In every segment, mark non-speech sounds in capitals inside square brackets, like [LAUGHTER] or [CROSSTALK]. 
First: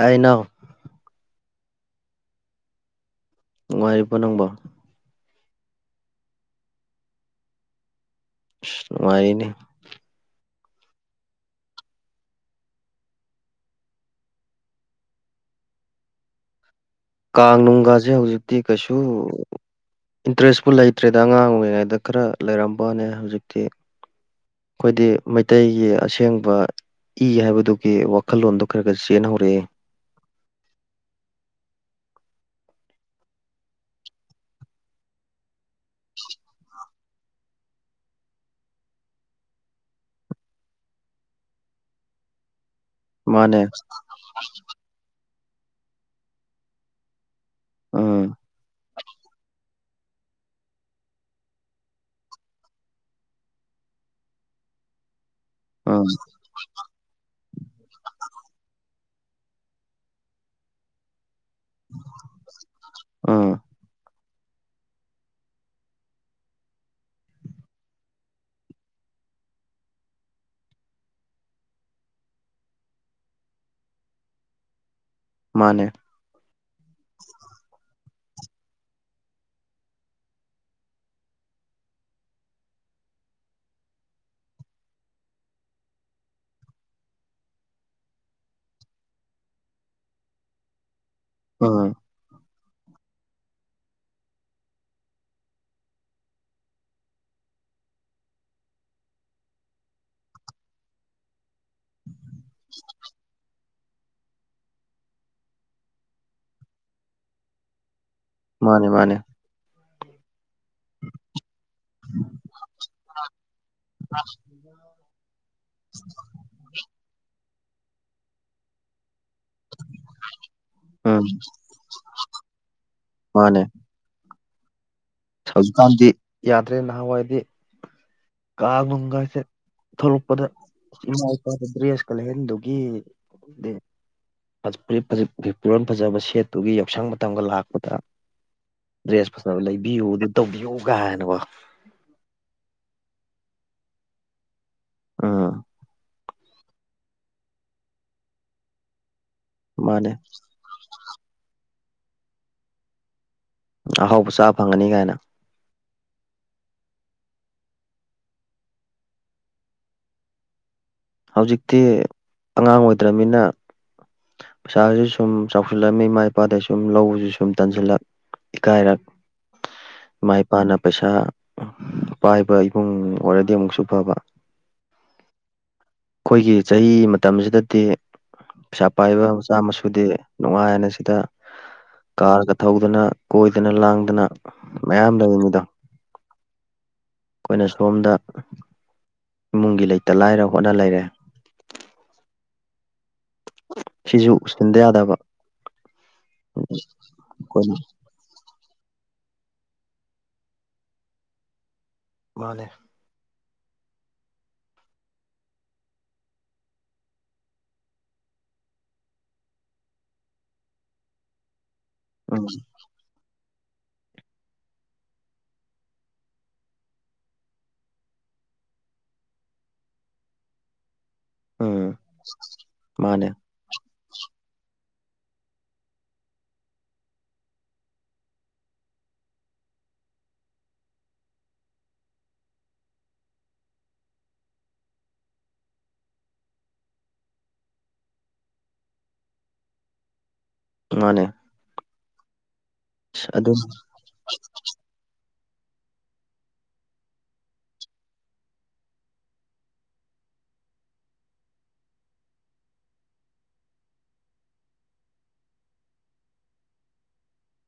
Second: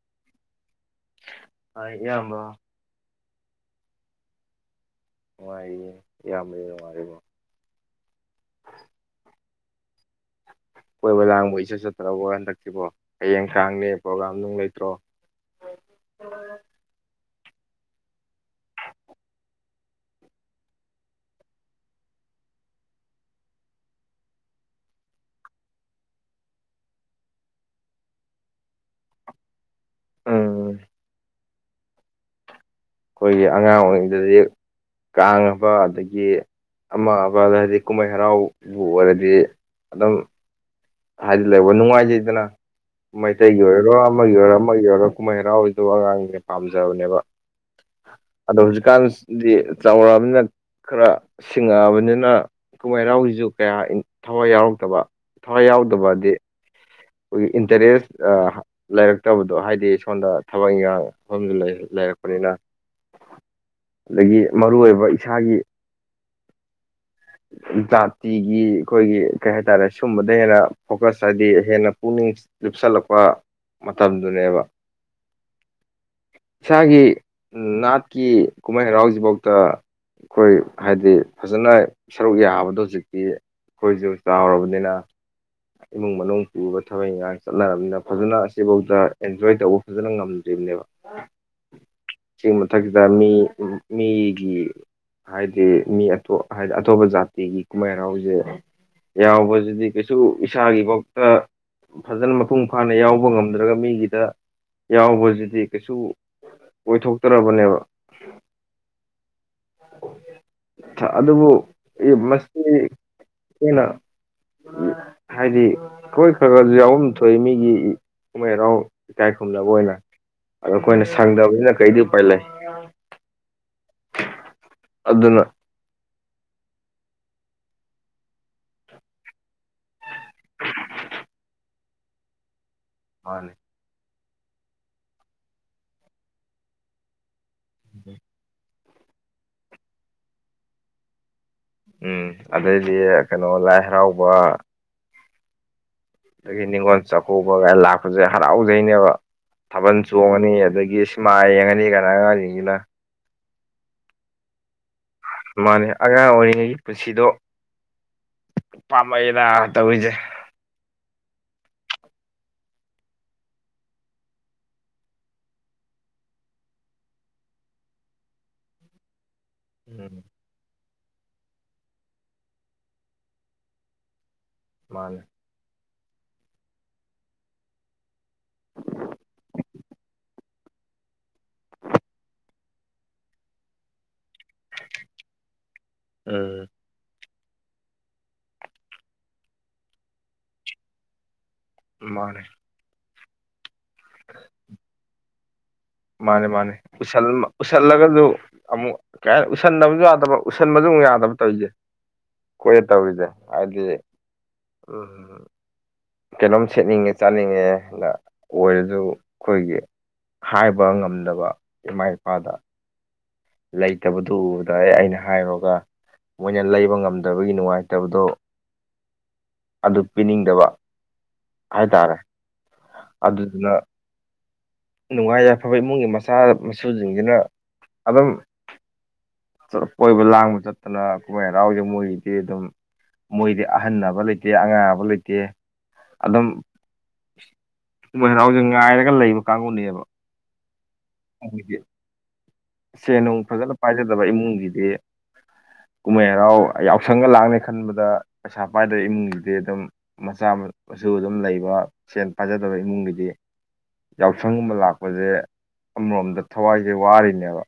ꯑꯩꯅ ꯍ ꯏꯌꯥꯝꯕ ꯅꯨꯡꯉꯥꯏꯔꯤꯕꯣ ꯅꯪꯕꯣ ꯅꯨꯡꯉꯥꯏꯔꯤꯌꯦ ꯏꯌꯥꯝꯕꯗꯤ ꯅꯨꯡꯉꯥꯏꯔꯤꯕꯣ ꯅꯨꯡꯉꯥꯏꯅꯦ ꯀꯣꯏꯕ ꯂꯥꯡꯕꯒ ꯏꯆꯠ ꯆꯠꯇ꯭ꯔꯕꯣ ꯍꯟꯗꯛꯇꯤꯕꯣ ꯍꯌꯦꯡ ꯀꯥꯡꯅꯦ ꯄ꯭ꯔꯣꯒꯥꯥꯝ ꯅꯨꯡ ꯂꯩꯇ꯭ꯔꯣ꯫ ꯀꯥꯡ ꯅꯨꯡꯒꯥꯖꯦ ꯍꯧꯖꯤꯛꯇꯤ ꯀꯩꯁꯨ ꯏꯟꯇꯔꯦꯁꯄꯨ ꯂꯩꯇ꯭ꯔꯦꯗ ꯑꯉꯥꯡ ꯑꯣꯏꯔꯤꯉꯩꯗ ꯈꯔ ꯂꯩꯔꯝꯕꯅꯦ ꯍꯧꯖꯤꯛꯇꯤ ꯑꯈꯣꯏꯗꯤ ꯃꯥꯩꯇꯩꯒꯤ ꯑꯁꯦꯡꯕ ꯏ ꯍꯥꯏꯕꯗꯨꯒꯤ ꯋꯥꯈꯜꯂꯣꯟꯗꯣ ꯈꯔ ꯈꯔ ꯆꯦꯟꯍꯧꯔꯛꯑꯦ ꯎꯝ ꯑꯩꯈꯣꯏꯒꯤ ꯑꯉꯥꯡ ꯑꯣꯏꯔꯤꯉꯩꯗꯗꯤ ꯀꯥꯡꯉꯕ ꯑꯗꯒꯤ ꯑꯃ ꯑꯃꯥ ꯍꯏꯗꯤ ꯀꯨꯝꯍꯩ ꯍꯔꯥꯎꯕꯨ ꯑꯣꯏꯔꯗꯤ ꯑꯗꯨꯝ ꯍꯥꯏꯗꯤ ꯂꯩꯕ ꯅꯨꯡꯉꯥꯏꯖꯩꯗꯅ ꯃꯩꯇꯩꯒꯤ ꯃꯥꯅꯦ ꯑꯣꯏꯔꯣ ꯑꯃꯒꯤ ꯑꯣꯏꯔꯣ ꯑꯃꯒꯤ ꯑꯣꯏꯔꯣ ꯀꯨꯝꯍꯩ ꯍꯔꯥꯎꯗꯣ ꯑꯉꯥꯡꯅꯦ ꯄꯥꯝꯖꯕꯅꯦꯕ ꯎꯝ ꯑꯗꯣ ꯍꯧꯖꯤꯛꯀꯥꯟꯗꯤ ꯆꯥꯎꯔꯛꯑꯃꯤꯅ ꯈꯔ ꯁꯤꯡꯉꯛꯑꯕꯅꯤꯅ ꯀꯨꯝꯍꯩꯔꯥꯎꯁꯤꯁꯨ ꯀꯌꯥ ꯊꯋꯥꯏ ꯌꯥꯎꯔꯛꯇꯕ ꯊꯋꯥꯏ ꯎꯝ ꯌꯥꯎꯗꯕꯗꯤ ꯑꯩꯈꯣꯏꯒꯤ ꯏꯟꯇꯔꯦꯁ ꯑ ꯂꯩꯔꯛꯇꯕꯗꯣ ꯍꯥꯏꯗꯤ ꯁꯣꯝꯗ ꯊꯕꯛ ꯏꯟꯈꯥꯡ ꯃꯐꯝꯗ ꯂꯩ ꯂꯩꯔꯛꯄꯅꯤꯅ ꯎꯝ ꯑꯗꯒꯤ ꯃꯔꯨ ꯑꯣꯏꯕ ꯏꯁꯥꯒꯤ [INAUDIBLE] ꯖꯥꯇꯤꯒꯤ ꯑꯩꯈꯣꯏꯒꯤ ꯀꯩ ꯍꯥꯏꯇꯥꯔꯦ ꯁꯨꯝꯕꯗ ꯍꯦꯟꯅ ꯐꯣꯀꯁ ꯍꯥꯏꯗꯤ ꯍꯦꯟꯅ ꯄꯨꯛꯅꯤꯡ ꯂꯨꯞꯁꯜꯂꯛꯄ ꯃꯇꯝꯗꯨꯅꯦꯕ ꯃꯥꯅꯦ ꯏꯁꯥꯒꯤ ꯅꯥꯠꯀꯤ ꯀꯨꯝꯍꯩ ꯍꯔꯥꯎꯖꯤꯕꯣꯛꯇ ꯑꯈꯣꯏ ꯍꯥꯏꯗꯤ ꯐꯖꯅ ꯁꯔꯨꯛ ꯌꯥꯕꯗꯣ ꯍꯨꯖꯤꯛꯇꯤ ꯑꯩꯈꯣꯏꯁꯨ ꯆꯧꯔꯕꯅꯤꯅ ꯏꯃꯨꯡ ꯃꯅꯨꯡ ꯄꯨꯕ ꯊꯕꯛ ꯏꯪꯈꯥꯡ ꯆꯠꯅꯔꯕꯅꯤꯅ ꯐꯖꯅ ꯑꯁꯤꯐꯥꯎꯗ ꯑꯦꯟꯖꯣꯏ ꯇꯧꯕ ꯐꯖꯅ ꯉꯝꯗ꯭ꯔꯤꯕꯅꯦꯕ ꯑꯪ ꯁꯤꯒꯤ ꯃꯊꯛꯁꯤꯗ ꯃꯤ ꯃꯤꯒꯤ ꯍꯥꯏꯗꯤ ꯃꯤ ꯑꯇꯣꯞ ꯍꯥꯏꯗꯤ ꯑꯇꯣꯞꯄ ꯖꯥꯇꯤꯒꯤ ꯀꯨꯝꯍꯩ ꯍꯔꯥꯎꯖꯦ ꯌꯥꯎꯕꯁꯤꯗꯤ ꯀꯩꯁꯨ ꯏꯁꯥꯒꯤ ꯕꯣꯛꯇ ꯐꯖꯅ ꯃꯄꯨꯡ ꯐꯥꯅ ꯌꯥꯎꯕ ꯉꯝ ꯉꯝꯗ꯭ꯔꯥꯒ ꯃꯤꯒꯤꯗ ꯌꯥꯎꯕꯁꯤꯗꯤ ꯀꯩꯁꯨ ꯑꯣꯏꯊꯣꯛꯇꯕꯅꯦꯕ ꯃꯥꯅꯦ ꯃꯥꯅꯦ [UNINTELLIGIBLE] ꯑꯗꯨꯕꯨ ꯃꯁꯤ ꯍꯦꯟꯅꯥ ꯍꯥꯏꯗꯤ ꯍꯣꯏ ꯈꯔ ꯈꯔꯁꯨ ꯌꯥꯎꯐꯝ ꯊꯣꯛꯏ ꯃꯤꯒꯤ ꯀꯨꯝꯍꯩ ꯍꯔꯥꯎ ꯏꯀꯥꯏ ꯈꯨꯝꯅꯕ ꯑꯣꯏꯅ ꯑꯗꯣ ꯑꯩꯈꯣꯏꯅ ꯎꯝ ꯁꯪꯗꯕꯁꯤꯅ ꯀꯩꯗꯤ ꯎꯄꯥꯏ ꯂꯩ ꯃꯥꯅꯦ ꯑꯗꯨꯅꯥ ꯍꯧꯖꯤꯛꯀꯥꯟꯗꯤ ꯌꯥꯗ꯭ꯔꯦ ꯅꯍꯥꯟꯋꯥꯏꯗꯤ ꯀꯥꯡꯒꯨꯝꯒꯥꯁꯦ ꯊꯣꯛꯂꯛꯄꯗ ꯏꯃꯥ ꯏꯄꯥꯗ ꯗ꯭ꯔꯦꯁꯀ ꯂꯩꯍꯟꯗꯨꯒꯤ ꯃꯅꯦ ꯐꯨꯔꯤꯠ ꯐꯤꯔꯣꯟ ꯐꯖꯕ ꯁꯦꯠꯇꯨꯒꯤ ꯌꯧꯁꯪ ꯃꯇꯝꯒ ꯂꯥꯛ [UNINTELLIGIBLE] ꯗ꯭ꯔꯦꯁ ꯐꯖꯕ ꯂꯩꯕꯤꯌꯨ ꯑꯗꯨ ꯇꯧꯕꯤꯌꯨ ꯒꯍꯥꯏꯅꯒꯣ ꯎꯝ ꯑꯗꯩꯗꯤ ꯀꯩꯅꯣ ꯂꯥꯏ ꯍꯔꯥꯎꯕ ꯑ ꯑꯗꯒꯤ ꯅꯤꯉꯣꯜ ꯆꯥꯛꯀꯧꯕ ꯀꯥꯏꯅ ꯂꯥꯛꯄꯁꯦ ꯍꯔꯥꯎꯖꯩꯅꯦꯕ ꯊꯥꯕꯜ ꯃꯥꯅꯦ ꯆꯣꯡꯉꯅꯤ ꯑꯗꯒꯤ ꯃꯥꯏ ꯌꯦꯡꯉꯅꯤ ꯀꯅꯥ ꯑꯉꯥꯡꯖꯤꯡꯖꯤꯅ ꯑꯍꯥꯎꯕ ꯆꯥ ꯐꯪꯒꯅꯤ ꯀꯥꯏꯅ ꯃꯥꯅꯦ ꯑꯉꯥꯡ ꯑꯣꯏꯔꯤꯉꯩꯒꯤ ꯄꯨꯟꯁꯤꯗꯣ ꯄꯥꯝꯃꯦꯗ ꯇꯧꯔꯤꯁꯦ ꯍꯧꯖꯤꯛꯇꯤ ꯑꯉꯥꯡ ꯑꯣꯏꯗ꯭ꯔꯃꯤꯅ ꯄꯩꯁꯥꯁꯨ ꯁꯨꯝ ꯆꯥꯎꯁꯤꯜꯂꯝ ꯏꯃꯥ ꯏꯄꯥꯗ ꯁꯨꯝ ꯂꯧꯕꯁꯨ ꯁꯨꯝ ꯇꯟꯁꯤꯜꯂꯛ ꯏꯀꯥꯏꯔꯛ ꯎꯝ ꯏꯃꯥ ꯏꯄꯥꯅ ꯄꯩꯁꯥ ꯄꯥꯏꯕ ꯏꯕꯨꯡ ꯑꯣꯏꯔꯗꯤ ꯑꯃꯨꯛꯁꯨ ꯐꯕ ꯃꯥꯅꯦ꯫ ꯑꯩꯈꯣꯏꯒꯤ ꯆꯍꯤ ꯃꯇꯝꯁꯤꯗꯗꯤ ꯄꯩꯁꯥ ꯄꯥꯏꯕ ꯃꯆꯥ ꯃꯁꯨꯗꯤ ꯅꯨꯡꯉꯥꯏꯑꯅ ꯁꯤꯗ ꯀꯥꯔꯒ ꯊꯧꯗꯅ ꯀꯣꯏꯗꯅ ꯂꯥꯡꯗꯅ ꯃꯌꯥꯝ ꯂꯩꯔꯤꯅꯤꯗꯣ ꯎꯝ ꯑꯩꯈꯣꯏꯅ ꯁꯣꯝꯗ ꯏꯃꯨꯡꯒꯤ ꯂꯩꯇ ꯂꯥꯏꯔ ꯍꯣꯠꯅ ꯂꯩꯔꯦ ꯃꯥꯅꯦ ꯁꯤꯖꯨ ꯎꯁꯟꯗ ꯌꯥꯗꯕ꯫ ꯃꯥꯅꯦ ꯃꯥꯅꯦꯁ ꯑꯩꯈꯣꯏꯅ ꯎꯁꯜꯂꯒꯁꯨ ꯑꯃꯨꯛ ꯀꯩ ꯍꯥꯏ ꯎꯁꯟꯗꯕꯁꯨ ꯌꯥꯗꯕ ꯎꯁꯟꯕꯁꯨꯨ ꯌꯥꯗꯕ ꯇꯧꯔꯤꯁꯦ ꯃꯥꯅꯦ ꯀ ꯇꯧꯔꯤꯗ ꯍꯥꯏꯗꯤ ꯎꯝ ꯀꯩꯅꯣꯝ ꯁꯦꯠꯅꯤꯡꯉꯦ ꯆꯥꯠꯅꯤꯡꯉꯦꯅ ꯑꯣꯏꯔꯁꯨ ꯑꯩꯈꯣꯏꯒꯤ ꯍꯥꯏꯕ ꯉꯝꯗꯕ ꯏꯃꯥꯏ ꯎꯝ ꯂꯩꯇꯕꯗꯨꯗ ꯎꯕꯗ ꯑ ꯑꯩꯅ ꯍꯥꯏꯔꯣꯒ ꯃꯣꯏꯅ ꯂꯩꯕ ꯉꯝꯗꯕꯒꯤ ꯅꯨꯡꯉꯥꯏꯇꯕꯗꯣ ꯑꯗꯨ ꯄꯤꯅꯤꯡꯗꯕ ꯎꯝ ꯍꯥꯏꯇꯥꯔꯦ ꯃꯥꯅꯦ ꯑꯗꯨꯗꯨꯅ ꯅꯨꯡꯉꯥꯏ ꯌꯥꯏꯐꯕ ꯏꯃꯨꯡꯒꯤ ꯃꯆꯥ ꯃꯁꯨꯁꯤꯡꯁꯤꯅ ꯑꯗꯨꯝ ꯀꯣꯏꯕ ꯂꯥꯡꯕ ꯆꯠꯇꯅ ꯀꯨꯝꯍꯩ ꯍꯔꯥꯎꯁꯦ ꯃꯣꯏꯒꯤꯗꯤ ꯑꯗꯨꯝ ꯃꯣꯏꯗꯤ ꯑꯍꯟ ꯑꯕ ꯂꯩꯇꯦ ꯑꯉꯥꯡ ꯑꯕ ꯂꯩꯇꯦ ꯑꯗꯨꯝ ꯣꯏ ꯍꯔꯥꯎꯁꯦ ꯉꯥꯏꯔꯒ ꯂꯩꯕ ꯀꯥꯡꯕꯨꯅꯦꯕ ꯃꯥꯟꯅꯦ ꯑꯈꯣꯏꯗꯤ ꯁꯦꯟ ꯅꯨꯡ ꯑꯗꯨ ꯐꯖꯅ ꯄꯥꯏꯖꯗꯕ ꯏꯃꯨꯡꯒꯤꯗꯤ ꯀꯨꯝꯍꯩ ꯍꯔꯥꯎ ꯌꯥꯎꯁꯪꯒ ꯂꯥꯛꯅꯤ ꯈꯟꯕꯗ ꯄꯩꯁꯥ ꯄꯥꯏꯗꯕ ꯏꯃꯨꯡꯒꯤꯗꯤ ꯑꯗꯨꯝ ꯃꯆꯥ ꯃꯁꯨ ꯑꯗꯨꯝ ꯂꯩꯕ ꯁꯦꯜ ꯄꯥꯏꯖꯗꯕ ꯏꯃꯨꯡꯒꯤꯗꯤ ꯌꯥꯎꯁꯪꯒꯨꯝ ꯑꯃ ꯂꯥꯛꯄꯁꯦ ꯑꯃꯔꯣꯝꯗ ꯊꯋꯥꯏꯁꯦ ꯋꯥꯔꯤꯅꯦꯕ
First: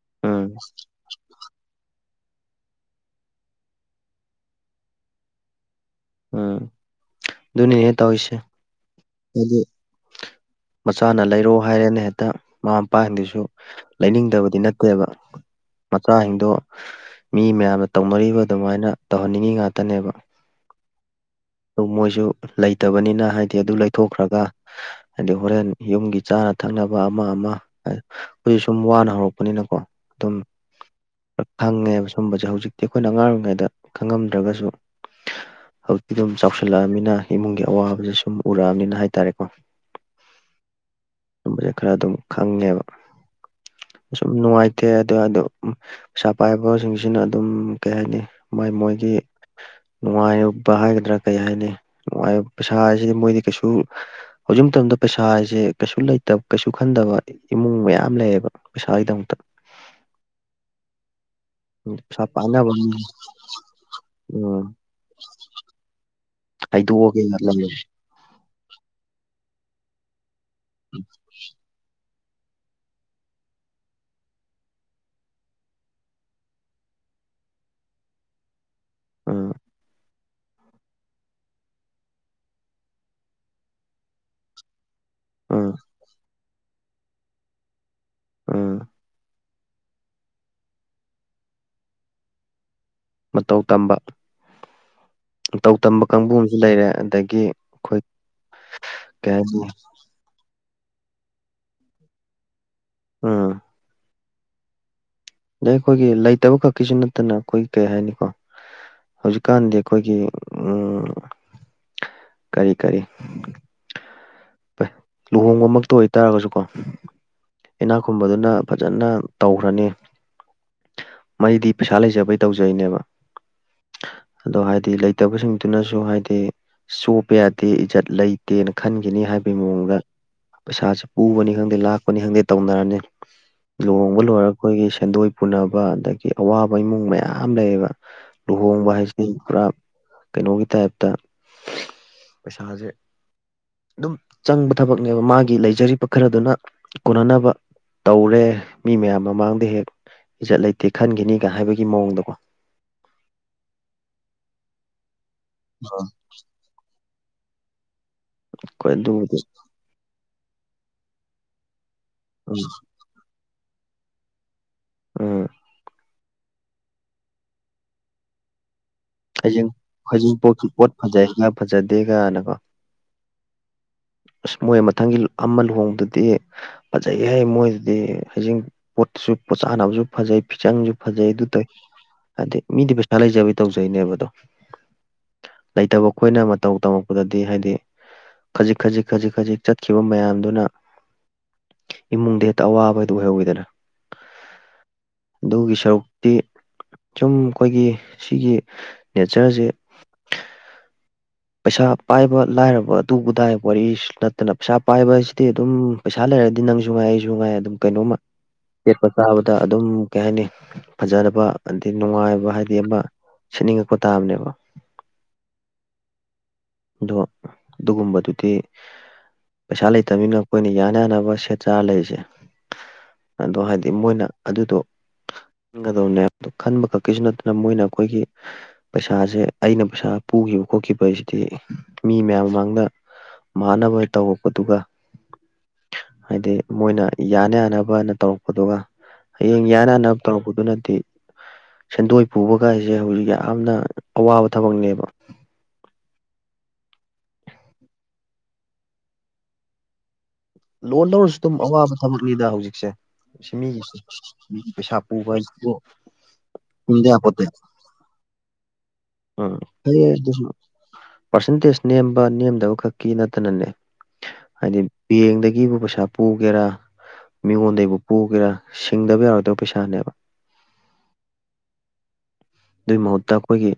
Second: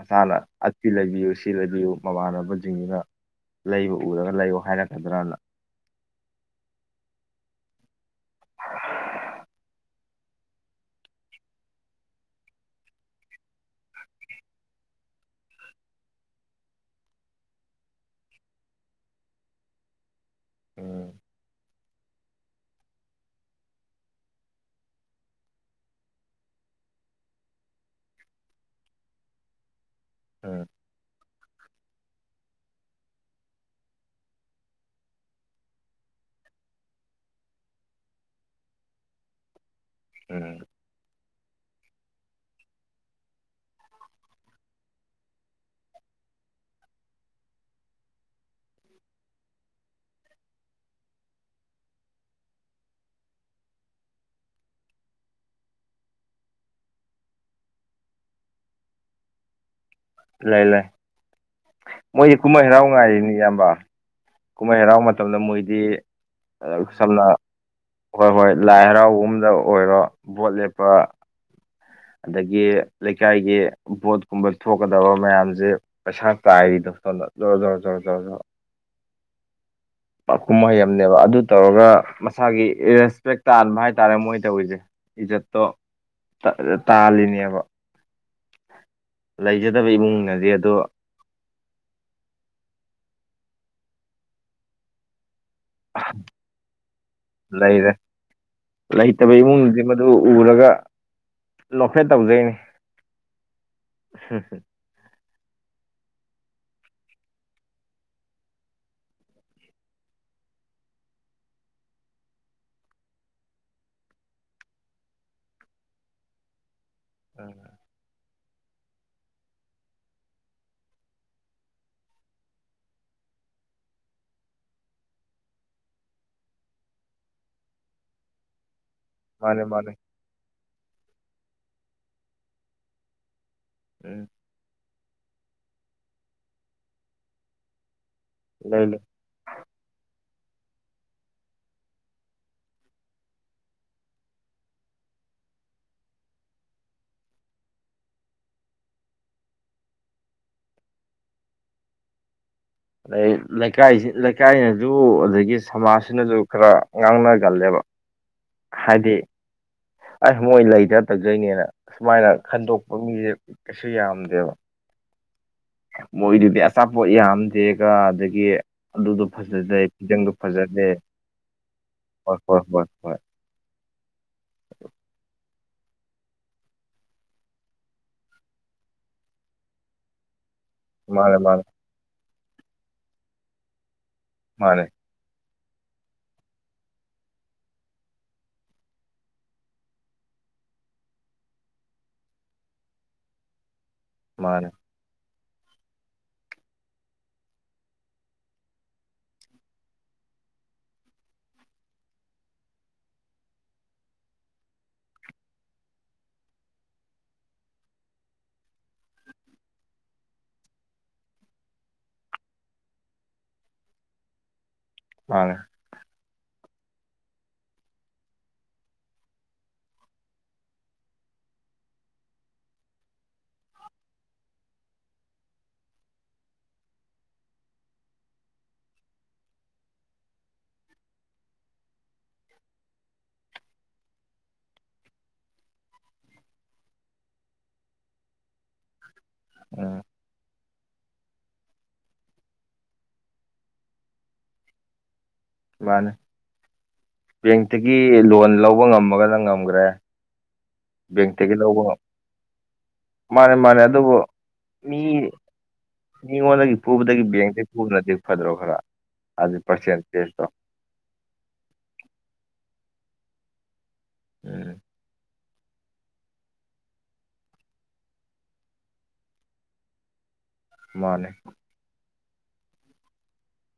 ꯑꯁꯥꯅꯅ ꯎꯝ ꯑꯤ ꯂꯒ ꯁꯤ ꯂꯩꯕꯤꯌꯨ ꯃꯃꯥꯟꯅꯕꯁꯤꯡꯁꯤꯅ ꯂꯩꯕ ꯎꯔꯒ ꯂꯩꯌꯣ ꯍꯥꯏꯔꯛꯀꯗ꯭ꯔꯅ ꯎꯝ ꯑꯗꯨꯅꯤ ꯌꯦ ꯇꯧꯏꯁꯦ ꯑꯗꯨ ꯃꯆꯥꯅ ꯂꯩꯔꯣ ꯍꯥꯏꯌꯦꯅ ꯍꯦꯛꯇ ꯃꯃꯥ ꯃꯄꯥꯍꯤꯟꯗꯁꯨ ꯂꯩꯅꯤꯡꯗꯕꯗꯤ ꯅꯠꯇꯦꯕ ꯃꯆꯥꯁꯤꯡꯗꯣ ꯃꯤ ꯃꯌꯥꯝꯅ ꯇꯧꯅꯔꯤꯕ ꯑꯗꯨꯃꯥꯏꯅ ꯇꯧꯍꯟꯅꯤꯡꯉꯤ ꯉꯥꯛꯇꯅꯦꯕ ꯎꯝ ꯑꯗꯨ ꯃꯣꯏꯁꯨ ꯂꯩꯇꯕꯅꯤꯅ ꯍꯥꯏꯗꯤ ꯑꯗꯨ ꯂꯩꯊꯣꯛꯈ꯭ꯔꯒ ꯑꯗꯩ ꯍꯣꯔꯦꯟ ꯌꯨꯝꯒꯤ ꯆꯥꯅ ꯊꯛꯅꯕ ꯑꯃ ꯑꯃ ꯑꯈꯣꯏ ꯁꯨꯝ ꯋꯥꯅ ꯍꯧꯔꯛꯄꯅꯤꯅꯀꯣ ꯑꯗꯨꯝ ꯎꯝ ꯈꯪꯉꯦꯕ ꯁꯨꯝꯕꯁꯦ ꯍꯧꯖꯤꯛꯇꯤ ꯑꯩꯈꯣꯏꯅ ꯑꯉꯥꯡ ꯑꯣꯏꯔꯤꯉꯩꯗ ꯈꯪꯉꯝꯗ꯭ꯔꯒꯁꯨ ꯍꯧꯖꯤꯛꯇꯤ ꯑꯗꯨꯝ ꯆꯥꯎꯁꯤꯜꯂꯛꯑꯃꯤꯅ ꯏꯃꯨꯡꯒꯤ ꯑꯋꯥꯕꯖꯦ ꯁꯨꯝ ꯎꯔꯛꯑꯕꯅꯤꯅ ꯍꯥꯏꯇꯥꯔꯦꯀꯣ ꯎꯝ [UNINTELLIGIBLE] ꯕꯖꯦ ꯈꯔ ꯑꯗꯨꯝ ꯈꯪꯉꯦꯕ꯫ ꯁꯨꯝ ꯅꯨꯡꯉꯥꯏꯇꯦ ꯑꯗꯣ ꯑꯗꯣ ꯄꯩꯁꯥ ꯄꯥꯏꯕꯁꯤꯡꯁꯤꯅ ꯑꯗꯨꯝ ꯀꯩ ꯍꯥꯏꯅꯤ ꯃꯥꯏ ꯃꯣꯏꯒꯤ ꯅꯨꯡꯉꯥꯏ ꯍꯥꯏꯒꯗ꯭ꯔꯥ ꯀꯩ ꯍꯥꯏꯅꯤ ꯅꯨꯡꯉꯥꯏ ꯄꯩꯁꯥ ꯍꯥꯏꯖꯤꯗꯤ ꯃꯣꯏꯗꯤ ꯀꯩꯁꯨ ꯍꯧꯖꯤꯛ ꯃꯇꯝꯗ ꯄꯩꯁꯥꯖꯦ ꯀꯩꯁꯨ ꯂꯩꯇ ꯀꯩꯁꯨ ꯈꯟꯗꯕ ꯏꯃꯨꯡ ꯃꯌꯥꯝ ꯂꯩꯌꯦꯕ ꯄꯩꯁꯥꯒꯤꯗꯃꯛꯇ ꯂꯩ ꯂꯩ ꯎꯝ ꯄꯩꯁꯥ ꯃꯣꯏꯗꯤ ꯀꯨꯝꯍꯩ ꯄꯥꯅꯕ ꯍꯔꯥꯎ ꯉꯥꯏꯔꯤꯅꯤ ꯏꯌꯥꯝꯕ ꯎꯝ ꯀꯨꯝꯍꯩ ꯍꯔꯥꯎ ꯃꯇꯝ ꯃꯇꯝꯗ ꯃꯣꯏꯗꯤ ꯍꯥꯏꯗꯣꯛꯑꯒꯦ ꯁꯝꯅ ꯂꯩꯌꯦ ꯍꯣꯏ ꯍꯣꯏ ꯂꯥꯏ ꯍꯔꯥꯎꯕꯒꯨꯝꯗ ꯑꯣꯏꯔꯣ ꯚꯣꯠ ꯂꯦꯞꯄ [UNINTELLIGIBLE] ꯑꯗꯒꯤ ꯂꯩꯀꯥꯏꯒꯤ ꯚꯣꯠꯀꯨꯝꯕ ꯊꯣꯛꯀꯗꯕ ꯃꯌꯥꯝꯖꯦ ꯄꯩꯁꯥ ꯇꯥꯏꯔꯤꯗꯣ ꯁꯣꯟꯗ ꯖꯣꯔ ꯖꯣꯔ ꯖꯣꯔ ꯖꯣꯔ ꯖꯣ ꯎꯝ ꯄꯥꯛ ꯀꯨꯝꯍꯩ ꯑꯃꯅꯦꯕ ꯑꯗꯨ ꯇꯧꯔꯒ ꯃꯁꯥꯒꯤ ꯔꯦꯁꯄꯦꯛ ꯇꯥꯟꯕ ꯍꯥꯏꯇꯥꯔꯦ ꯃꯣꯏ ꯇꯧꯔꯤꯁꯦ ꯏꯖꯠꯇꯣ ꯎꯝ ꯇꯥꯜꯂꯤꯅꯦꯕ ꯑꯥ ꯂꯩꯖꯗꯕ ꯏꯃꯨꯡꯅꯗꯤ ꯑꯗꯣ ꯃꯇꯧ ꯇꯝꯕ ꯃꯇꯧ ꯇꯝꯕ ꯀꯥꯡꯕꯨ ꯑꯃꯁꯨ ꯂꯩꯔꯦ ꯑꯗꯒꯤ ꯂꯩꯔꯦ ꯑꯩꯈꯣꯏ ꯀꯩ ꯍꯥꯏꯅꯤ ꯑꯗꯨ ꯎꯔꯒ ꯅꯣꯛꯐꯦꯠ ꯇꯧꯖꯩꯅꯤ꯫ ꯑꯥ [UNINTELLIGIBLE] ꯑꯗꯩ ꯑꯩꯈꯣꯏꯒꯤ ꯂꯩꯇꯕ ꯈꯛꯀꯤꯁꯨ ꯅꯠꯇꯅ ꯑꯩꯈꯣꯏꯒꯤ ꯀꯩ ꯍꯥꯏꯅꯤꯀꯣ ꯍꯧꯖꯤꯛꯀꯥꯟꯗꯤ ꯑꯩꯈꯣꯏꯒꯤ ꯎꯝ ꯀꯔꯤ ꯀꯔꯤ ꯩ ꯂꯨꯍꯣꯡꯕꯃꯛꯇ ꯑꯣꯏꯇꯥꯥꯔꯒꯁꯨ ꯀꯣ ꯎꯝ ꯏꯅꯥꯛ ꯈꯨꯨꯟꯕꯗꯨꯅ ꯐꯖꯅ ꯇꯧꯈ꯭ꯔꯅꯤ ꯃꯣꯢꯗꯤ ꯄꯩꯁꯥ ꯂꯩꯖꯕꯩ ꯇꯧꯖꯩꯅꯦꯕ ꯑꯗꯣ ꯍꯥꯏꯗꯤ ꯂꯩꯇꯕꯁꯤꯡꯗꯨꯅꯁꯨ ꯍꯥꯏꯗꯤ ꯆꯣꯞꯄ ꯌꯥꯗꯦ ꯏꯖꯠ ꯂꯩ ꯀꯦꯅ ꯈꯟꯒꯤꯅꯤ ꯍꯥꯏꯕꯒꯤ ꯃꯥꯅꯦ ꯃꯥꯅꯦ ꯃꯑꯣꯡꯗ ꯄꯩꯁꯥꯥꯁꯦ ꯄꯨꯕꯅꯤ ꯈꯪꯗꯦ ꯂꯥꯛꯄꯅꯤ ꯈꯪꯗꯦ ꯇꯧꯅꯔꯅꯤ ꯂꯨꯍꯣꯡꯕ ꯎꯝ ꯂꯣꯏꯔꯒ ꯑꯩꯈꯣꯏꯒꯤ ꯁꯦꯟꯗꯣꯏ ꯄꯨꯅꯕ ꯑꯗꯒꯤ ꯑꯋꯥꯕ ꯏꯃꯨꯡ ꯃꯌꯥꯝ ꯂꯩꯌꯦꯕ ꯂꯩ ꯂꯨꯍꯣꯡꯕ ꯂꯩ ꯍꯥꯏꯁꯤ ꯑꯩ ꯄꯨꯔꯥ ꯀꯩꯅꯣꯒꯤ ꯇꯥꯏꯞꯇ ꯄꯩꯁꯥꯖꯦ ꯑꯗꯨꯝ ꯆꯪꯕ ꯊꯕꯛꯅꯦꯕ ꯃꯥꯒꯤ ꯂꯩꯖꯔꯤꯕ ꯈꯔꯗꯨꯅ ꯀꯣꯟꯅꯅꯕ ꯇꯧꯔꯦ ꯃꯤ ꯃꯌꯥꯝ ꯃꯃꯥꯡꯗ ꯍꯦꯛ ꯏꯖꯠ ꯂꯩꯇꯦ ꯈꯟꯒꯤꯅꯤꯒ ꯍꯥꯏꯕꯒꯤ ꯃꯑꯣꯡꯗꯀꯣ ꯑꯗꯩ ꯂꯩꯀꯥꯏꯁꯤ ꯂꯩꯀꯥꯏꯅꯁꯨ ꯑꯗꯒꯤ ꯁꯃꯥꯖꯁꯤꯅꯁꯨ ꯈꯔ ꯉꯥꯡꯅꯒꯜꯂꯦꯕ ꯑꯩꯈꯣꯏ ꯍꯥꯏꯗꯤ ꯑꯗꯨꯕꯨꯗꯤ ꯑꯩ ꯃꯣꯏ ꯂꯩꯗ ꯇꯧꯖꯩꯅꯦ ꯁꯨꯃꯥꯏꯅ ꯎꯝ ꯈꯟꯗꯣꯛꯄ ꯃꯤꯖꯦ ꯀꯩꯁꯨ ꯌꯥꯝꯗꯦꯕ ꯎꯝ꯫ ꯃꯣꯏꯗꯨꯗꯤ ꯑꯆꯥꯄꯣꯠ ꯌꯥꯝꯗꯦꯒ ꯑꯗꯒꯤ ꯑꯗꯨꯗꯣ ꯍꯩꯖꯤꯡ ꯐꯖꯗꯦ ꯐꯤꯖꯪꯗꯣ ꯍꯩꯖꯤꯡꯄꯣꯠꯀꯤ ꯐꯖꯗꯦ ꯄꯣꯠ ꯐꯖꯩꯒ ꯍꯣꯏ ꯐꯖꯗꯦꯒꯅꯀꯣ ꯍꯣꯏ ꯍꯣꯏ ꯍꯣꯏ ꯑꯁ ꯃꯣꯏ ꯃꯊꯪꯒꯤ ꯑꯃ ꯂꯨꯍꯣꯡꯕꯗꯨꯗꯤ ꯐꯖꯩ ꯍꯦ ꯃꯣꯏꯗꯨꯗꯤ ꯍꯩꯖꯤꯡ ꯄꯣꯠꯁꯨ ꯆꯥꯅꯕꯁꯨ ꯐꯖꯩ ꯐꯤꯆꯪꯁꯨ ꯐꯖꯩ ꯃꯥꯅꯦ ꯑꯗꯨ ꯃꯥꯅꯦ ꯇꯧꯏ ꯍꯥꯏꯗꯤ ꯃꯤꯗꯤ ꯄꯩꯁꯥ ꯂꯩꯖꯕꯩ ꯇꯧꯖꯩꯅꯦꯕꯗꯣ ꯃꯥꯅꯦ ꯂꯩꯇꯕ ꯑꯩꯈꯣꯏꯅ ꯃꯇꯧ ꯇꯝꯃꯛꯄꯗꯥꯗꯤ ꯍꯥꯏꯗꯤ ꯈꯖꯤꯛ ꯈꯖꯤꯛ ꯈꯖꯤꯛ ꯈꯖꯤꯛ ꯆꯠꯈꯤꯕ ꯃꯌꯥꯝꯗꯨꯅ ꯏꯃꯨꯡꯗꯥ ꯍꯦꯛꯇꯥ ꯑꯋꯥꯕꯗꯨ ꯑꯣꯏꯍꯧꯋꯤꯗꯅ ꯃꯥꯅꯦ ꯑꯗꯨꯒꯤ ꯁꯔꯨꯛꯇꯤ ꯁꯨꯝ ꯑꯩꯈꯣꯏꯒꯤ ꯁꯤꯒꯤ ꯅꯦꯆꯔꯖꯦ ꯄꯩꯁꯥ ꯄꯥꯏꯕ ꯂꯥꯏꯔꯕ ꯑꯗꯨꯕꯨꯗꯥꯏ ꯋꯥꯔꯤ ꯅꯠꯇꯅ ꯄꯩꯁꯥ ꯄꯥꯏꯕ ꯍꯥꯏꯁꯤꯗꯤ ꯑꯗꯨꯝ ꯄꯩꯁꯥ ꯂꯩꯔꯗꯤ ꯅꯪꯖꯨ ꯉꯥꯏ ꯑꯩꯖꯨ ꯉꯥꯏ ꯑꯗꯨꯝ ꯀꯩꯅꯣꯝꯃ ꯁꯦꯠꯄ ꯆꯥꯕꯗꯥ ꯑꯗꯨꯝ ꯀꯩ ꯍꯥꯏꯅꯤ ꯐꯖꯔꯕ ꯑꯗꯒꯤ ꯅꯨꯡꯉꯥꯏꯕ ꯍꯥꯏꯗꯤ ꯑꯃ ꯁꯦꯠꯅꯤꯡꯉꯛꯄ ꯇꯥꯕꯅꯦꯕ ꯃꯥꯅꯦ ꯑꯗꯣ ꯑꯗꯨꯒꯨꯝꯕꯗꯨꯗꯤ ꯄꯩꯁꯥ ꯂꯩꯇꯕꯅꯤꯅ ꯑꯩꯈꯣꯏꯅ ꯌꯥꯅ ꯌꯥꯅꯕ ꯁꯦꯠ ꯆꯥꯔ ꯂꯩꯔꯤꯁꯦ ꯑꯗꯣ ꯍꯥꯏꯗꯤ ꯃꯣꯏꯅ ꯑꯗꯨꯗꯣ ꯈꯟꯒꯗꯧꯅꯦ ꯑꯗꯨ ꯈꯟꯕ ꯈꯛꯇꯩꯖꯨ ꯅꯠꯇꯅ ꯃꯣꯏꯅ ꯑꯩꯈꯣꯏꯒꯤ ꯄꯩꯁꯥꯁꯦ ꯑꯩꯅ ꯄꯩꯁꯥ ꯄꯨꯒꯤꯕ ꯈꯣꯠꯈꯤꯕ ꯍꯥꯏꯁꯤꯗꯤ ꯃꯤ ꯃꯌꯥꯝ ꯃꯃꯥꯡꯗ ꯃꯥꯟꯅꯕ ꯇꯧꯔꯛꯄꯗꯨꯒ ꯍꯥꯏꯗꯤ ꯃꯣꯏꯅ ꯌꯥꯅ ꯌꯥꯅꯕꯅ ꯇꯧꯔꯛꯄꯗꯨꯒ ꯍꯌꯦꯡ ꯌꯥꯅ ꯎꯝ ꯌꯥꯅꯕ ꯇꯧꯔꯛꯄꯗꯨꯅꯗꯤ ꯁꯦꯟꯗꯣꯏ ꯄꯨꯕꯒꯥꯏꯖꯦ ꯍꯧꯖꯤꯛ ꯌꯥꯝꯅ ꯑꯋꯥꯕ ꯊꯕꯛꯅꯦꯕ ꯃꯥꯅꯤ ꯕꯦꯡꯇꯥꯒꯤ ꯂꯣꯟ ꯂꯧꯕ ꯉꯝꯃꯒꯥꯅ ꯉꯝꯒ꯭ꯔꯦ ꯂꯣꯟ ꯂꯧꯔꯁꯨ ꯑꯗꯨꯝ ꯑꯋꯥꯕ ꯊꯕꯛꯅꯤꯗꯥ ꯍꯧꯖꯤꯛꯁꯦ ꯁꯤ ꯃꯥꯅꯦ ꯃꯥꯅꯦ ꯃꯤꯒꯤꯁꯤ ꯑꯗꯨꯕꯨ ꯃꯤꯒꯤ ꯄꯩꯁꯥ ꯄꯨꯕ ꯍꯥꯏꯁꯤꯕꯨ ꯃꯤꯉꯣꯟꯗꯥꯒꯤ ꯄꯨꯕꯗꯥꯒꯤ ꯕꯦꯡꯇꯩ ꯄꯨꯕꯅꯗꯤ ꯐꯗ꯭ꯔꯣ ꯈꯔ ꯎꯝ ꯑꯗꯨ ꯐꯩꯌꯦ ꯄꯥꯔꯁꯦꯟꯇꯦꯖꯇꯣ ꯑꯗꯨꯁꯨ ꯄꯥꯔꯁꯦꯟꯇꯦꯖ ꯅꯦꯝꯕ ꯅꯦꯝꯗꯥꯕ ꯈꯛꯀꯤ ꯅꯠꯇꯅꯅꯦ ꯎꯝ ꯍꯥꯏꯗꯤ ꯕꯦꯡꯗꯥꯒꯤꯕꯨ ꯄꯩꯁꯥ ꯄꯨꯒꯦꯔꯥ ꯃꯤꯉꯣꯟꯗꯩꯕꯨ ꯄꯨꯒꯦꯔꯥ ꯁꯤꯡꯗꯥꯕ ꯌꯥꯔꯣꯏꯗꯥꯕ ꯄꯩꯁꯥꯅꯦꯕ ꯃꯥꯅꯦ ꯑꯗꯨꯏ ꯃꯍꯨꯠꯇꯥ ꯑꯩꯈꯣꯏꯒꯤ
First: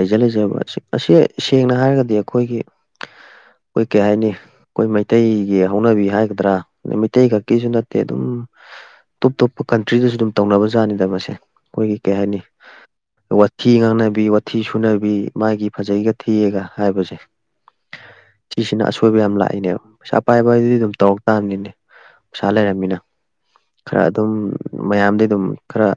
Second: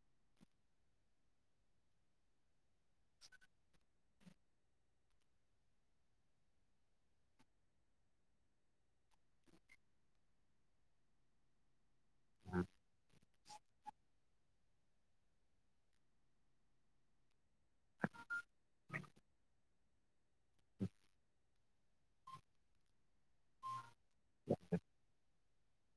ꯂꯩꯖ ꯂꯩꯖꯕ ꯑꯁꯤ ꯑꯁꯤ ꯁꯦꯡꯅ ꯍꯥꯏꯔꯒꯥꯗꯤ ꯑꯩꯈꯣꯏꯒꯤ ꯑꯩꯈꯣꯏ ꯀꯩ ꯍꯥꯏꯅꯤ ꯑꯩꯈꯣꯏ ꯃꯩꯇꯩꯒꯤ ꯍꯧꯅꯕꯤ ꯍꯥꯏꯒꯗ꯭ꯔꯥ ꯃꯩꯇꯩ ꯈꯛꯀꯤꯁꯨ ꯅꯠꯇꯦ ꯑꯗꯨꯝ ꯇꯣꯞ ꯇꯣꯞꯄ ꯀꯟꯇ꯭ꯔꯤꯗꯥꯁꯨ ꯑꯗꯨꯝ ꯇꯧꯅꯕ ꯖꯥꯠꯅꯤꯗ ꯃꯁꯦ ꯑꯩꯈꯣꯏꯒꯤ ꯀꯩ ꯍꯥꯏꯅꯤ ꯋꯥꯊꯤ ꯉꯥꯡꯅꯕꯤ ꯋꯥꯊꯤ ꯁꯨꯅꯕꯤ ꯃꯥꯒꯤ ꯐꯖꯩꯒꯥ ꯊꯤꯌꯦꯒꯥ ꯍꯥꯏꯕꯁꯦ ꯁꯤꯁꯤꯅ ꯑꯁꯣꯏꯕ ꯌꯥꯝ ꯂꯥꯛꯏꯅꯦꯕ ꯄꯩꯁꯥ ꯄꯥꯏꯕ ꯍꯥꯏꯗꯨꯗꯤ ꯑꯗꯨꯝ ꯇꯧꯔꯛ ꯇꯥꯕꯅꯤꯅꯦ ꯄꯩꯁꯥ ꯂꯩꯔꯝꯃꯤꯅ ꯈꯔ ꯑꯗꯨꯝ ꯃꯌꯥꯝꯗꯩ ꯑꯗꯨꯝ ꯈꯔ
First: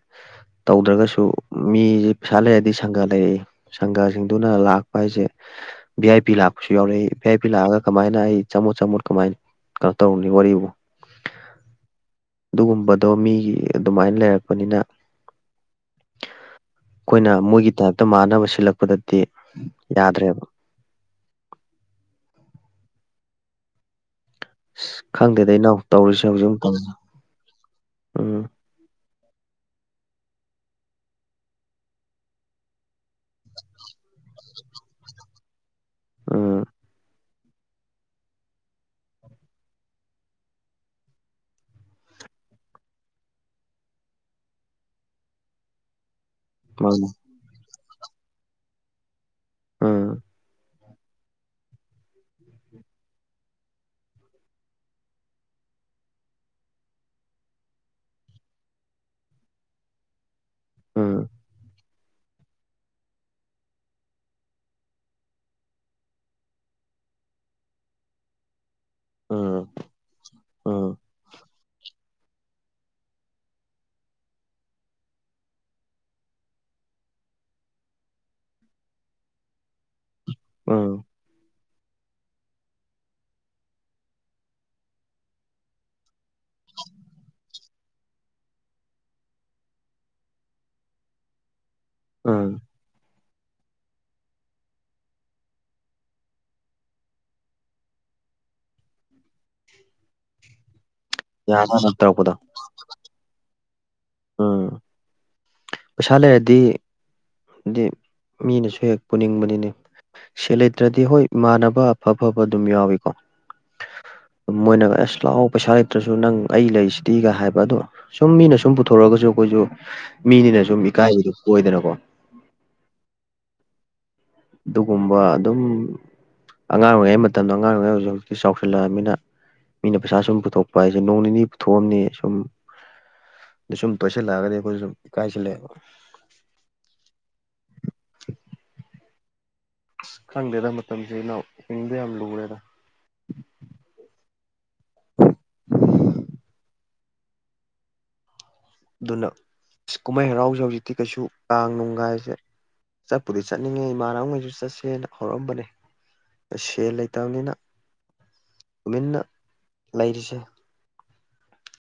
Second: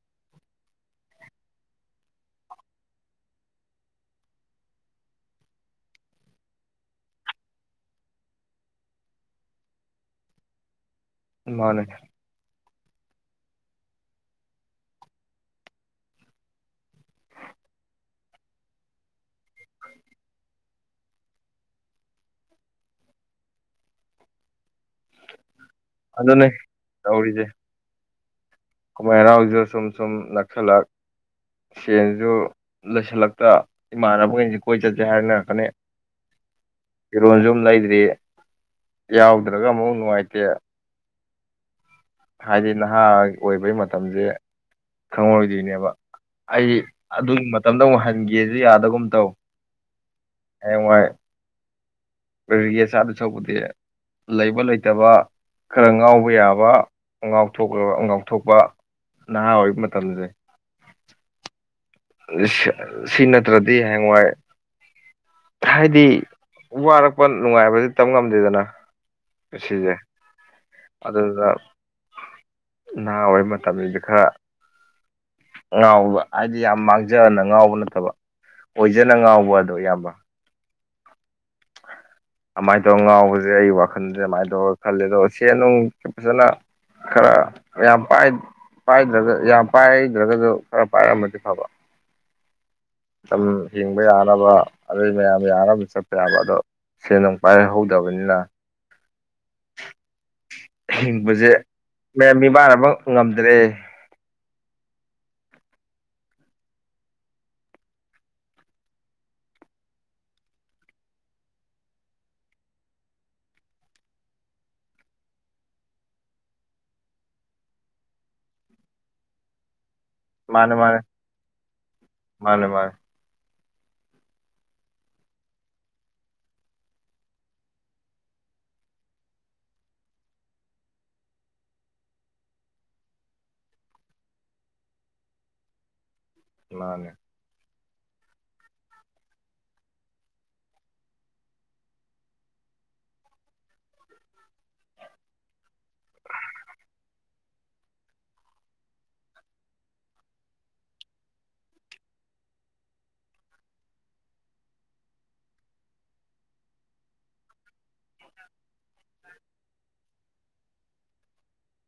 ꯇꯧꯗ꯭ꯔꯒꯥꯁꯨ ꯃꯤꯁꯦ ꯄꯩꯁꯥ ꯂꯩꯔꯗꯤ ꯁꯪꯒꯥ ꯂꯩꯔꯛꯏ ꯁꯪꯒꯥꯁꯤꯡꯗꯨꯅ ꯂꯥꯛꯄ ꯍꯥꯏꯁꯦ ꯚꯤ ꯑꯥꯏ ꯄꯤ ꯂꯥꯛꯄꯁꯨ ꯌꯥꯎꯔꯛꯏ ꯚꯤ ꯑꯥꯏ ꯄꯤ ꯂꯥꯛꯑꯒꯥ ꯀꯃꯥꯏꯅ ꯑꯩ ꯆꯝꯃꯣꯠ ꯆꯝꯃꯣꯠ ꯀꯃꯥꯏꯅ ꯀꯥꯅꯣ ꯇꯧꯔꯨꯅꯤ ꯋꯥꯔꯤꯕꯨ ꯃꯥꯅꯦ ꯑꯗꯨꯒꯨꯝꯕꯗꯣ ꯃꯤꯒꯤ ꯑꯗꯨꯃꯥꯏꯅ ꯂꯩꯔꯛꯄꯅꯤꯅ ꯑꯩꯈꯣꯏꯅ ꯃꯣꯏꯒꯤ ꯇꯥꯏꯞꯇꯥ ꯃꯥꯟꯅꯕ ꯁꯤꯜꯂꯛꯄꯗꯥꯗꯤ ꯌꯥꯗ꯭ꯔꯦꯕ ꯏꯁ ꯈꯪꯗꯦꯗ ꯏꯅꯥꯎ ꯇꯧꯔꯤꯁꯦ ꯑꯗꯨꯅꯦ ꯍꯧꯖꯤꯛ ꯃꯇꯝ ꯎꯝ ꯀꯨꯝꯃꯩ ꯍꯔꯥꯎꯖꯤꯅ ꯁꯨꯝ ꯁꯨꯝ ꯅꯛꯁꯜꯂꯛ ꯁꯦꯟꯖꯨ ꯂꯩꯁꯤꯜꯂꯛꯇꯥ ꯏꯃꯥꯟꯅꯕꯉꯩ ꯀꯣꯏ ꯆꯠꯁꯦ ꯍꯥꯏꯅꯔꯛꯀꯥꯅꯤ ꯎꯝ ꯐꯤꯔꯣꯟꯖꯨꯝ ꯂꯩꯗ꯭ꯔꯤ ꯌꯥꯎꯗ꯭ꯔꯒꯥ ꯑꯃꯨꯛ ꯅꯨꯡꯉꯥꯏꯇꯦ ꯍꯥꯏꯗꯤ ꯅꯍꯥ ꯑꯣꯏꯕꯩ ꯃꯇꯝꯖꯦ ꯈꯪꯉꯧꯔꯣꯏꯗꯣꯏꯅꯦꯕ ꯑꯩ ꯃꯥꯅꯤ ꯑꯗꯨꯒꯤ ꯃꯇꯝꯗꯥ ꯑꯃꯨꯛ ꯍꯟꯒꯦꯖꯨ ꯌꯥꯗꯒꯨꯝ ꯇꯧ ꯎꯝ ꯍꯌꯦꯡꯋꯥꯏ ꯔꯤꯒꯦꯠ ꯆꯥꯗꯨ ꯁꯔꯨꯛꯄꯨꯗꯤ ꯂꯩꯕ ꯂꯩꯇꯕ ꯈꯔ ꯉꯥꯎꯕ ꯌꯥꯕ ꯉꯥꯎꯊꯣꯛ ꯉꯥꯎꯊꯣꯛꯄ ꯅꯍꯥ ꯑꯣꯏꯕ ꯃꯇꯝꯗꯗꯤ ꯎꯝ ꯁꯤ ꯅꯠꯇ꯭ꯔꯗꯤ ꯍꯌꯦꯡꯋꯥꯏ ꯍꯥꯏꯗꯤ ꯋꯥꯔꯛꯄ ꯅꯨꯡꯉꯥꯏꯕꯗꯤ ꯇꯕ ꯉꯝꯗꯦꯗꯅ ꯎꯝ ꯉꯁꯤꯁꯦ ꯎꯝ ꯑꯗꯨꯗꯨꯅ ꯅꯍꯥ ꯑꯣꯏꯔꯤ ꯃꯇꯝꯗꯤ ꯈꯔ ꯉꯥꯎꯕ ꯍꯥꯏꯗꯤ ꯌꯥꯝ ꯃꯥꯡꯖꯅ ꯉꯥꯎꯕ ꯅꯠꯇꯕ ꯑꯣꯏꯖꯅ ꯉꯥꯎꯕ ꯑꯗꯣ ꯏꯌꯥꯝꯕ ꯎꯝ ꯑꯃꯥꯏꯅ ꯇꯧꯔꯒꯥ ꯉꯥꯎꯕꯖꯦ ꯑꯩ ꯋꯥꯈꯟꯗꯥ ꯑꯃꯥꯏꯅ ꯇꯧꯔꯒꯥ ꯈꯜꯂꯦ ꯑꯗꯣ ꯁꯦꯟꯅꯨꯡ ꯐꯖꯅ ꯈꯔ ꯌꯥꯝ ꯄꯥꯏ ꯄꯥꯏꯗ꯭ꯔꯒꯥ ꯌꯥꯝ ꯄꯥꯏꯗ꯭ꯔꯒꯁꯨ ꯈꯔ ꯄꯥꯏꯔꯝꯃꯗꯤ ꯐꯕ ꯑꯝ ꯇꯝ ꯍꯤꯡꯕ ꯌꯥꯅꯕ ꯑꯗꯨꯩ ꯃꯌꯥꯝ ꯌꯥꯅꯕꯁꯨ ꯆꯠꯄ ꯌꯥꯕ ꯑꯗꯣ ꯁꯦꯟ ꯅꯨꯡ ꯄꯥꯏꯍꯧꯗꯕꯅꯤꯅ [INAUDIBLE] ꯍꯤꯡꯕꯁ꯫ꯖꯦ ꯌꯥꯅꯕ ꯇꯧꯔꯛꯄꯗꯣ ꯃꯌꯥꯝ ꯃꯤꯃꯥꯟꯅꯕ ꯉꯝꯗ꯭ꯔꯦ ꯎꯝ ꯄꯩꯁꯥ ꯂꯩꯔꯗꯤ ꯍꯥꯏꯗꯤ ꯃꯤꯅꯁꯨ ꯍꯦꯛ ꯄꯨꯅꯤꯡꯕꯅꯤꯅꯦ ꯁꯦꯜ ꯂꯩꯇ꯭ꯔꯗꯤ ꯍꯣꯏ ꯃꯥꯟꯅꯕ ꯑꯐ ꯑꯐꯕ ꯑꯗꯨꯝ ꯌꯥꯎꯏꯀꯣ ꯃꯣꯏꯅꯒ ꯑꯁ ꯂꯥꯛꯑꯣ ꯄꯩꯁꯥ ꯂꯩꯇ꯭ꯔꯁꯨ ꯅꯪ ꯑꯩ ꯂꯩꯔꯤꯁꯤꯗꯤꯒ ꯍꯥꯏꯕ ꯑꯗꯣ ꯁꯨꯝ ꯃꯤꯅ ꯁꯨꯝ ꯄꯨꯊꯣꯔꯛꯒꯖꯨ ꯑꯩꯈꯣꯏꯁꯨ ꯃꯤꯅꯤꯅ ꯃꯥꯅꯦ ꯁꯨꯝ ꯃꯥꯅꯦ ꯏꯀꯥꯏꯕꯗꯨ ꯑꯣꯏꯗꯅꯀꯣ ꯃꯥꯅꯦ ꯃꯥꯅꯦ ꯑꯗꯨꯒꯨꯝꯕ ꯑꯗꯨꯝ ꯑꯉꯥꯡ ꯑꯣꯏꯔꯤꯉꯩ ꯃꯇꯝꯗ ꯑꯉꯥꯡ ꯑꯣꯏꯔꯤꯉꯩ ꯍꯧꯖꯤꯛ ꯍꯧꯖꯤꯛꯇꯤ ꯆꯥꯎꯁꯤꯜꯂꯛꯑꯕꯅꯤꯅ ꯃꯤꯅ ꯄꯩꯁꯥ ꯁꯨꯝ ꯄꯨꯊꯣꯛꯄ ꯍꯥꯏꯁꯦ ꯅꯣꯡ ꯅꯤꯅꯤ ꯄꯨꯊꯣꯛꯑꯝꯅꯤ ꯁꯨꯝ ꯑ ꯁꯨꯝ ꯇꯣꯏꯁꯤꯜꯂꯛꯑꯒꯗꯤ ꯑꯈꯣꯏ ꯁꯨꯝ ꯏꯀꯥꯏꯁꯤꯜꯂꯛꯑꯦꯕ ꯃꯥꯅꯦ ꯑꯁ ꯈꯪꯗꯦꯗ ꯃꯇꯝꯁꯤ ꯏꯅꯥꯎ ꯍꯤꯡꯕ ꯌꯥꯝ ꯂꯨꯔꯦꯗ ꯑꯗꯨꯅ ꯀꯨꯝꯍꯩ ꯍꯔꯥꯎꯁꯦ ꯍꯧꯖꯤꯛꯇꯤ ꯀꯩꯁꯨ ꯀꯥꯡ ꯅꯨꯡꯒꯥꯏꯁꯦ ꯆꯠꯄꯨꯗꯤ ꯆꯠꯅꯤꯡꯉꯦ ꯏꯃꯥꯟꯅꯕꯈꯩꯁꯨ ꯆꯠꯁꯦꯅ ꯍꯧꯔꯝꯕꯅꯦ ꯁꯦꯜ ꯂꯩꯇꯕꯅꯤꯅ ꯇꯨꯃꯤꯟꯅ ꯂꯩꯔꯤꯁꯦ